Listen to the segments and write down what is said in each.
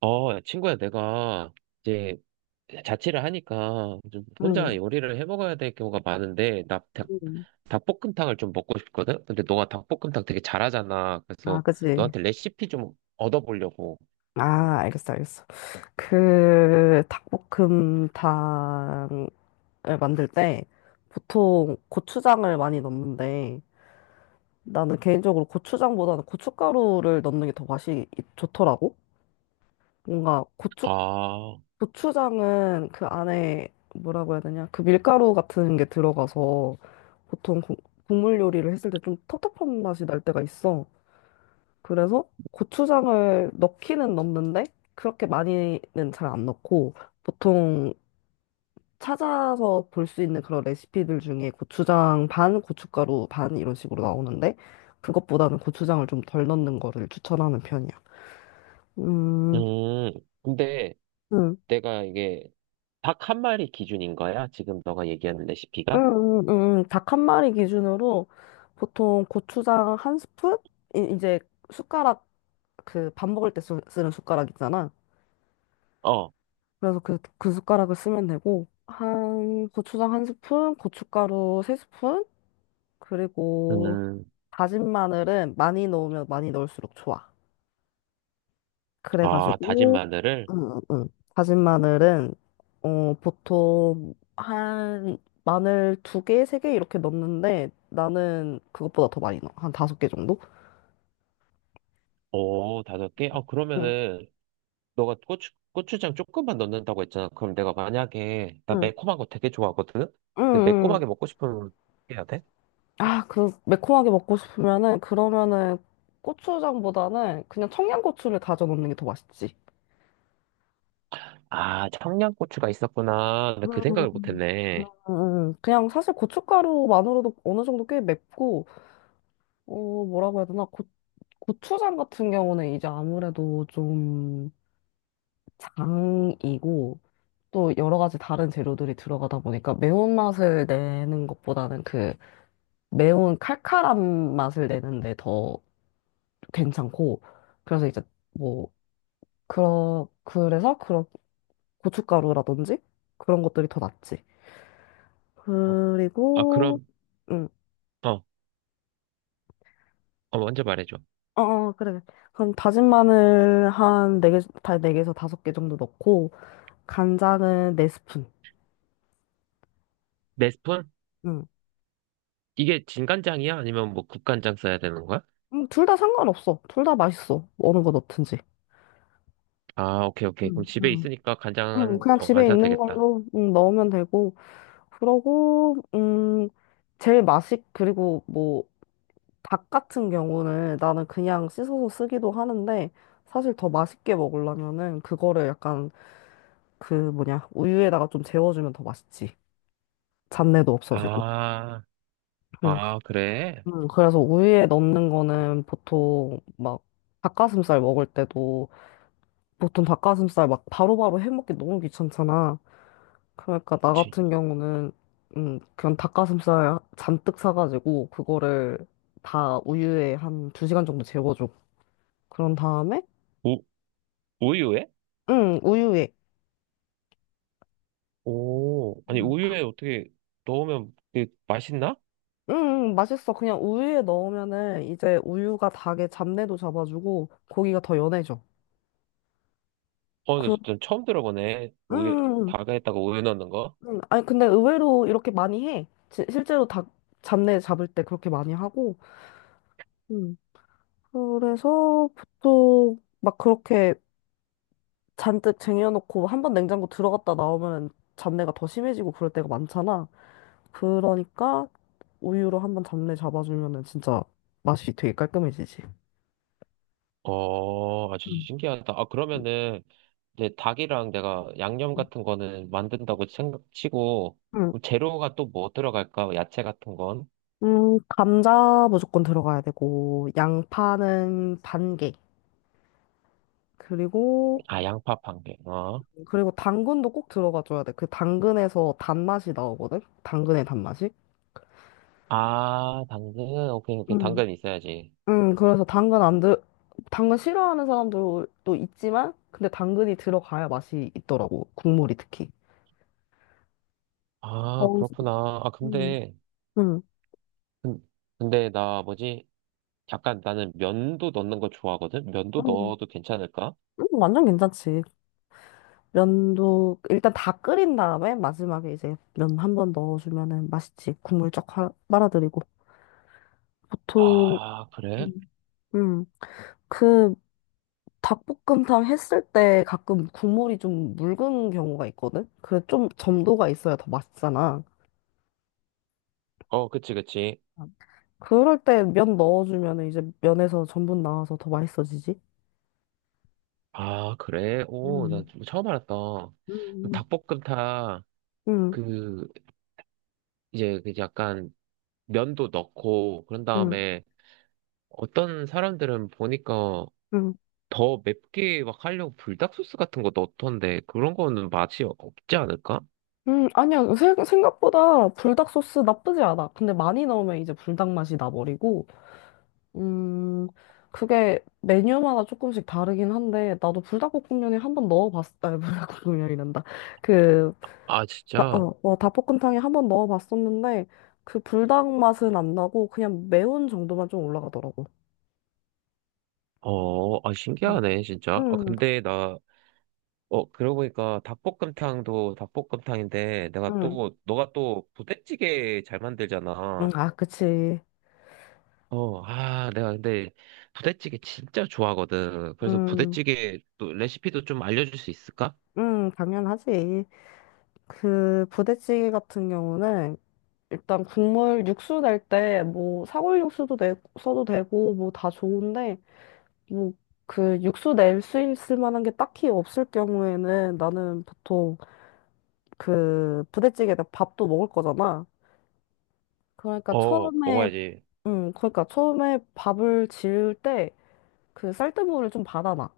야, 친구야, 내가 이제 자취를 하니까 좀 혼자 응, 요리를 해 먹어야 될 경우가 많은데, 나 닭, 응. 닭볶음탕을 좀 먹고 싶거든? 근데 너가 닭볶음탕 되게 잘하잖아. 아, 그래서 그치. 너한테 레시피 좀 얻어보려고. 아, 알겠어, 알겠어. 그, 닭볶음탕을 만들 때 보통 고추장을 많이 넣는데 나는 개인적으로 고추장보다는 고춧가루를 넣는 게 더 맛이 좋더라고. 뭔가 고추, 아, 고추장은 그 안에 뭐라고 해야 되냐. 그 밀가루 같은 게 들어가서 보통 국물 요리를 했을 때 좀 텁텁한 맛이 날 때가 있어. 그래서 고추장을 넣기는 넣는데 그렇게 많이는 잘 안 넣고 보통 찾아서 볼 수 있는 그런 레시피들 중에 고추장 반, 고춧가루 반 이런 식으로 나오는데 그것보다는 고추장을 좀 덜 넣는 거를 추천하는 편이야. 음, 음, 근데 음, 내가 이게 닭 한 마리 기준인 거야? 지금 너가 얘기하는 레시피가? 닭 한 마리 기준으로 보통 고추장 한 스푼? 이제 숟가락 그 밥 먹을 때 쓰는 숟가락 있잖아. 어, 그래서 그 숟가락을 쓰면 되고, 한, 고추장 한 스푼, 고춧가루 세 스푼, 그리고 음, 다진 마늘은 많이 넣으면 많이 넣을수록 좋아. 아, 다진 그래가지고, 마늘을? 응, 응, 응. 다진 마늘은, 어, 보통 한, 마늘 두 개, 세 개 이렇게 넣는데, 나는 그것보다 더 많이 넣어. 한 다섯 개 정도? 오, 다섯 개? 아, 응, 그러면은 너가 고추장 조금만 넣는다고 했잖아. 그럼 내가 만약에, 나 응, 매콤한 거 되게 좋아하거든? 응, 근데 응. 매콤하게 먹고 싶으면 어떻게 해야 돼? 아, 그, 매콤하게 먹고 싶으면은, 그러면은, 고추장보다는 그냥 청양고추를 다져 넣는 게 더 맛있지. 아, 청양고추가 있었구나. 나 그 음, 생각을 음, 못했네. 그냥 사실 고춧가루만으로도 어느 정도 꽤 맵고, 어, 뭐라고 해야 되나, 고, 고추장 같은 경우는 이제 아무래도 좀 장이고, 또 여러 가지 다른 재료들이 들어가다 보니까 매운맛을 내는 것보다는 그 매운 칼칼한 맛을 내는데 더 괜찮고, 그래서 이제 뭐, 그래서 그런 고춧가루라든지 그런 것들이 더 낫지. 어, 아, 아, 그리고, 그럼, 음. 어, 먼저 말해줘. 어, 어, 그래. 그럼 다진 마늘 한 4개, 다 네 개에서 다섯 개에서 5개 정도 넣고, 간장은 4스푼. 네 스푼? 응. 이게 진간장이야? 아니면 뭐 국간장 써야 되는 거야? 둘다 상관없어. 둘 다 맛있어. 어느 거 넣든지. 아, 오케이, 오케이. 그럼 응, 집에 응, 있으니까 응, 간장은, 그냥 안 집에 사도 있는 되겠다. 걸로 응, 넣으면 되고. 그러고, 제일 맛있, 그리고 뭐, 닭 같은 경우는 나는 그냥 씻어서 쓰기도 하는데, 사실 더 맛있게 먹으려면은, 그거를 약간, 그 뭐냐, 우유에다가 좀 재워주면 더 맛있지. 잡내도 없어지고. 아, 응. 아, 그래? 응, 그래서 우유에 넣는 거는 보통 막 닭가슴살 먹을 때도 보통 닭가슴살 막 바로바로 해먹기 너무 귀찮잖아. 그러니까 나 지- 같은 경우는 그냥 닭가슴살 잔뜩 사가지고 그거를 다 우유에 한 두 시간 정도 재워줘. 그런 다음에 우, 우유에? 응, 우유에 오, 아니, 응 우유에 어떻게 넣으면 그게 맛있나? 응, 맛있어. 그냥 우유에 넣으면은 이제 우유가 닭의 잡내도 잡아주고 고기가 더 연해져. 어, 나 그, 진짜 처음 들어보네. 우유, 음, 닭에다가 우유 넣는 거? 아니, 근데 의외로 이렇게 많이 해. 실제로 닭 잡내 잡을 때 그렇게 많이 하고. 음. 그래서 보통 막 그렇게 잔뜩 쟁여놓고 한 번 냉장고 들어갔다 나오면 잡내가 더 심해지고 그럴 때가 많잖아. 그러니까 우유로 한 번 잡내 잡아주면은 진짜 맛이 되게 깔끔해지지. 어, 아주 음. 신기하다. 아, 그러면은, 이제 닭이랑 내가 양념 같은 거는 만든다고 생각 치고, 음, 그럼 재료가 또 뭐 들어갈까? 야채 같은 건? 감자 무조건 들어가야 되고, 양파는 반 개. 그리고 아, 양파 한 개. 그리고 당근도 꼭 들어가줘야 돼. 그 당근에서 단맛이 나오거든? 당근의 단맛이. 아, 당근. 오케이, 오케이. 음. 당근 있어야지. 그래서 당근 안 들, 당근 싫어하는 사람들도 있지만, 근데 당근이 들어가야 맛이 있더라고. 국물이 특히. 아, 어, 그렇구나. 아, 음. 근데, 음, 근- 근데 나 뭐지? 약간 나는 면도 넣는 거 좋아하거든? 면도 음. 넣어도 괜찮을까? 완전 괜찮지. 면도, 일단 다 끓인 다음에 마지막에 이제 면 한 번 넣어주면은 맛있지. 국물 쫙 빨아들이고. 보통, 아, 그래? 음. 음, 그 닭볶음탕 했을 때 가끔 국물이 좀 묽은 경우가 있거든? 그래, 좀 점도가 있어야 더 맛있잖아. 어, 그치, 그치. 그럴 때 면 넣어주면 이제 면에서 전분 나와서 더 맛있어지지? 아, 그래? 오, 나 음, 뭐 처음 알았다. 그 음, 닭볶음탕, 응, 그, 이제, 그 약간, 면도 넣고, 그런 응, 다음에, 어떤 사람들은 보니까 응. 더 맵게 막 하려고 불닭소스 같은 거 넣던데, 그런 거는 맛이 없지 않을까? 아니야. 생각보다 불닭 소스 나쁘지 않아. 근데 많이 넣으면 이제 불닭 맛이 나버리고, 음, 그게 메뉴마다 조금씩 다르긴 한데, 나도 불닭볶음면에 한번 넣어봤, 아, 불닭볶음면이란다. 그 아, 진짜? 어, 어, 닭볶음탕에 한 번 넣어봤었는데 그 불닭 맛은 안 나고 그냥 매운 정도만 좀 올라가더라고. 아, 음, 신기하네, 진짜. 아, 음, 근데 나, 그러고 보니까 닭볶음탕도 닭볶음탕인데, 내가 음, 또, 너가 또 부대찌개 잘 만들잖아. 아, 그치. 아, 내가 근데 부대찌개 진짜 좋아하거든. 그래서 음, 부대찌개 또 레시피도 좀 알려줄 수 있을까? 당연하지. 그 부대찌개 같은 경우는 일단 국물 육수 낼 때 뭐 사골 육수도 내, 써도 되고 뭐 다 좋은데 뭐 그 육수 낼 수 있을 만한 게 딱히 없을 경우에는 나는 보통 그 부대찌개에다 밥도 먹을 거잖아. 그러니까 어, 처음에 먹어야지. 그러니까 처음에 밥을 지을 때 그 쌀뜨물을 좀 받아놔.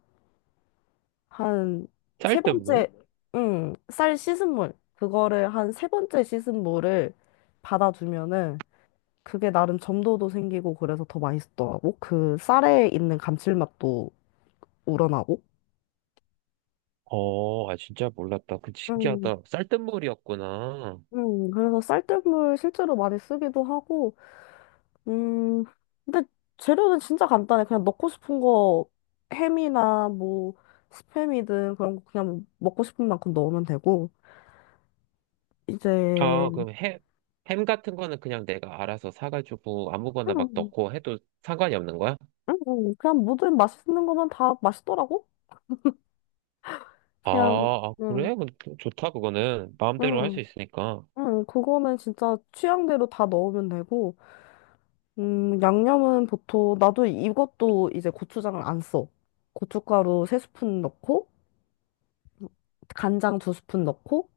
한 세 쌀뜨물? 번째, 쌀 씻은 물. 그거를 한 세 번째 씻은 물을 받아두면은 그게 나름 점도도 생기고 그래서 더 맛있더라고. 그 쌀에 있는 감칠맛도 우러나고. 아, 진짜 몰랐다. 그 음, 신기하다. 쌀뜨물이었구나. 그래서 쌀뜨물 실제로 많이 쓰기도 하고 음, 근데 재료는 진짜 간단해. 그냥 넣고 싶은 거 햄이나 뭐 스팸이든 그런 거 그냥 먹고 싶은 만큼 넣으면 되고 아, 이제 그럼 햄 같은 거는 그냥 내가 알아서 사가지고 아무거나 막 음, 넣고 해도 상관이 없는 거야? 그냥 모든 맛있는 거면 다 맛있더라고. 아, 그냥 아, 음, 그래? 근데 좋다, 그거는. 마음대로 할 수 음, 있으니까. 그거는 진짜 취향대로 다 넣으면 되고 양념은 보통 나도 이것도 이제 고추장을 안 써. 고춧가루 세 스푼 넣고 간장 두 스푼 넣고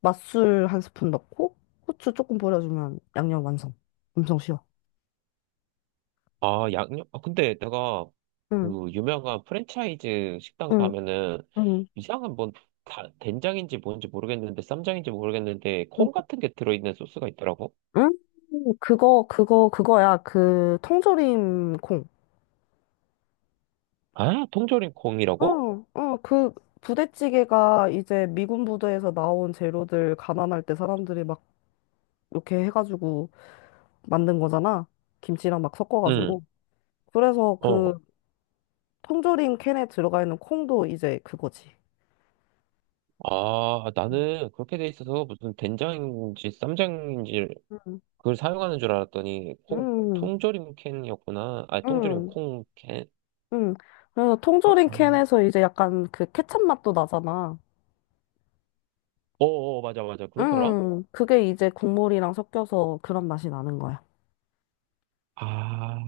맛술 한 스푼 넣고 후추 조금 뿌려주면 양념 완성. 엄청 쉬워. 아, 양념? 아, 근데 내가 응, 그 유명한 프랜차이즈 식당 응, 가면은 응, 이상한 뭔 된장인지 뭔지 모르겠는데 쌈장인지 모르겠는데 응. 콩 같은 게 들어있는 소스가 있더라고. 응? 그거야. 그, 통조림 콩. 아, 통조림 콩이라고? 응, 응, 그 부대찌개가 이제 미군 부대에서 나온 재료들 가난할 때 사람들이 막 이렇게 해가지고 만든 거잖아. 김치랑 막 응, 섞어가지고. 그래서 어. 그 통조림 캔에 들어가 있는 콩도 이제 그거지. 아, 나는 그렇게 돼 있어서 무슨 된장인지 쌈장인지 응, 그걸 사용하는 줄 알았더니 콩, 응, 통조림 캔이었구나. 아, 통조림 응. 콩 캔? 응. 그래서 어, 통조림 어, 캔에서 이제 약간 그 케첩 맛도 나잖아. 어, 어, 맞아, 맞아. 그렇더라? 응. 그게 이제 국물이랑 섞여서 그런 맛이 나는 거야. 아,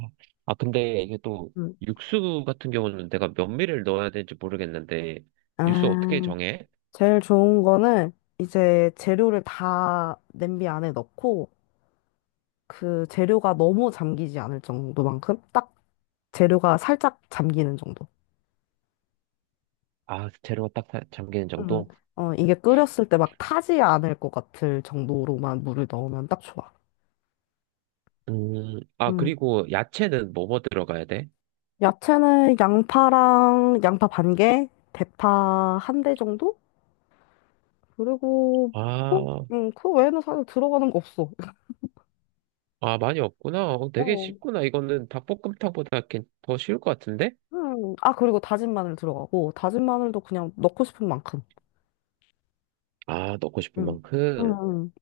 아, 근데 이게 또 응. 육수 같은 경우는 내가 몇 밀을 넣어야 될지 모르겠는데, 육수 어떻게 아, 정해? 제일 좋은 거는 이제 재료를 다 냄비 안에 넣고 그 재료가 너무 잠기지 않을 정도만큼 딱 재료가 살짝 잠기는 정도. 아, 재료가 딱 잠기는 응. 정도? 어, 이게 끓였을 때 막 타지 않을 것 같을 정도로만 물을 넣으면 딱 좋아. 아, 그리고 야채는 뭐뭐 들어가야 돼? 야채는 양파랑 양파 반 개, 대파 한 대 정도? 그리고 그, 아, 그 외에는 사실 들어가는 거 없어. 아, 많이 없구나. 어, 되게 어. 쉽구나. 이거는 닭볶음탕보다 이더 쉬울 것 같은데? 음. 아, 그리고 다진 마늘 들어가고, 다진 마늘도 그냥 넣고 싶은 만큼. 아, 넣고 싶은 음. 음. 만큼. 음.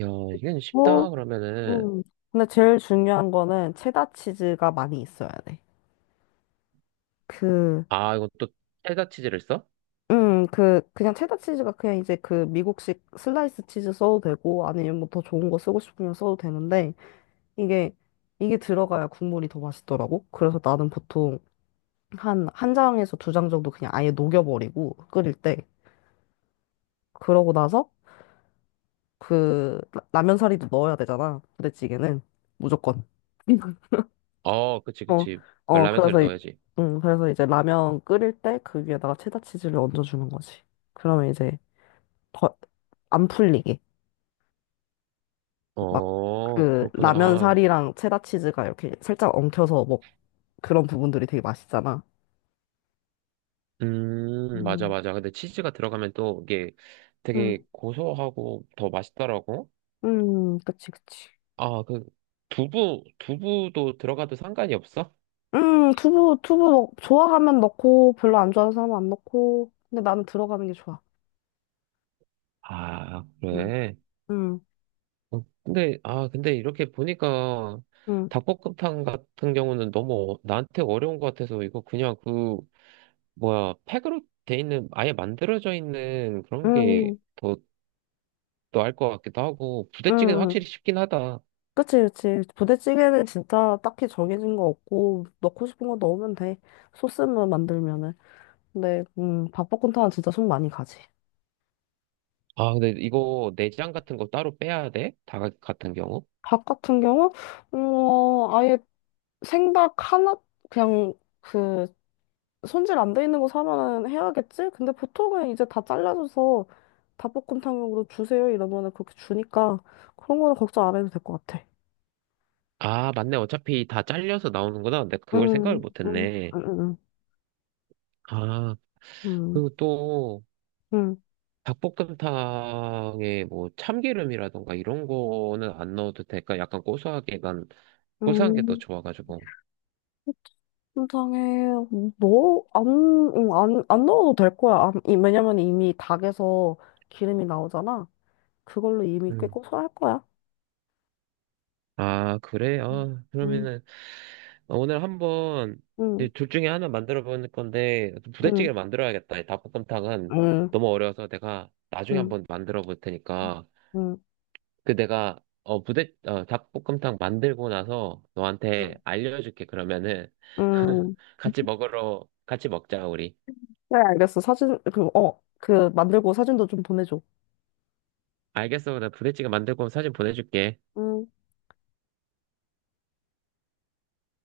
야, 이건 뭐, 쉽다. 그러면은, 음. 근데 제일 중요한 거는 체다 치즈가 많이 있어야 돼. 그, 아, 이건 또 체다치즈를 써? 그, 그냥 체다 치즈가 그냥 이제 그 미국식 슬라이스 치즈 써도 되고, 아니면 뭐 더 좋은 거 쓰고 싶으면 써도 되는데, 이게, 이게 들어가야 국물이 더 맛있더라고. 그래서 나는 보통 한, 한 장에서 두 장 정도 그냥 아예 녹여버리고 끓일 때. 그러고 나서 그 라면 사리도 넣어야 되잖아. 부대찌개는. 무조건. 어, 그치, 어, 그치. 어, 라면 사리 그래서, 이- 넣어야지. 그래서 이제 라면 끓일 때 그 위에다가 체다 치즈를 얹어주는 거지. 그러면 이제 더 안 풀리게. 막 어, 그 라면 그렇구나. 사리랑 체다 치즈가 이렇게 살짝 엉켜서 뭐 그런 부분들이 되게 맛있잖아. 맞아, 음. 맞아. 근데 치즈가 들어가면 또 이게 되게 음. 고소하고 더 맛있더라고. 그치, 그치. 아, 그, 두부도 들어가도 상관이 없어? 두부 좋아하면 넣고, 별로 안 좋아하는 사람은 안 넣고. 근데 나는 들어가는 게 좋아. 아, 음, 그래. 음, 근데, 아, 근데 이렇게 보니까 음, 닭볶음탕 같은 경우는 너무 나한테 어려운 것 같아서 이거 그냥 그, 뭐야, 팩으로 돼 있는, 아예 만들어져 있는 그런 게 음, 더 나을 것 같기도 하고, 음. 부대찌개는 확실히 음. 쉽긴 하다. 그치, 그치. 부대찌개는 진짜 딱히 정해진 거 없고, 넣고 싶은 거 넣으면 돼. 소스만 만들면은. 근데, 밥볶음탕은 진짜 손 많이 가지. 아, 근데 이거 내장 같은 거 따로 빼야 돼? 닭 같은 경우? 밥 같은 경우, 어, 아예 생닭 하나, 그냥, 그, 손질 안 돼 있는 거 사면은 해야겠지? 근데 보통은 이제 다 잘라줘서 닭볶음탕용으로 주세요 이러면은 그렇게 주니까 그런 거는 걱정 안 해도 될 것 같아. 아, 맞네. 어차피 다 잘려서 나오는구나. 내가 그걸 생각을 응, 응, 못했네. 응, 아, 응, 그리고 또 응, 닭볶음탕에 뭐 참기름이라던가 이런 거는 안 넣어도 될까? 약간 고소하게 난 고소한 게 더 응. 좋아가지고. 통장에 넣어 안, 응, 안 넣어도 될 거야. 안, 왜냐면 이미 닭에서 기름이 나오잖아. 그걸로 이미 꽤 음. 고소할 거야. 아, 그래? 아, 응, 그러면은 오늘 한번 이제 응, 둘 중에 하나 만들어 보는 건데 응, 부대찌개를 만들어야겠다. 이 닭볶음탕은 응, 너무 어려워서 내가 나중에 응, 한번 만들어 볼 테니까. 응, 그 내가 어 부대 어 닭볶음탕 만들고 나서 너한테 알려줄게, 그러면은 응. 같이 먹자, 우리. 그래, 알겠어. 사진, 그, 어, 그, 만들고 사진도 좀 보내줘. 알겠어, 나 부대찌개 만들고 사진 보내줄게. 음.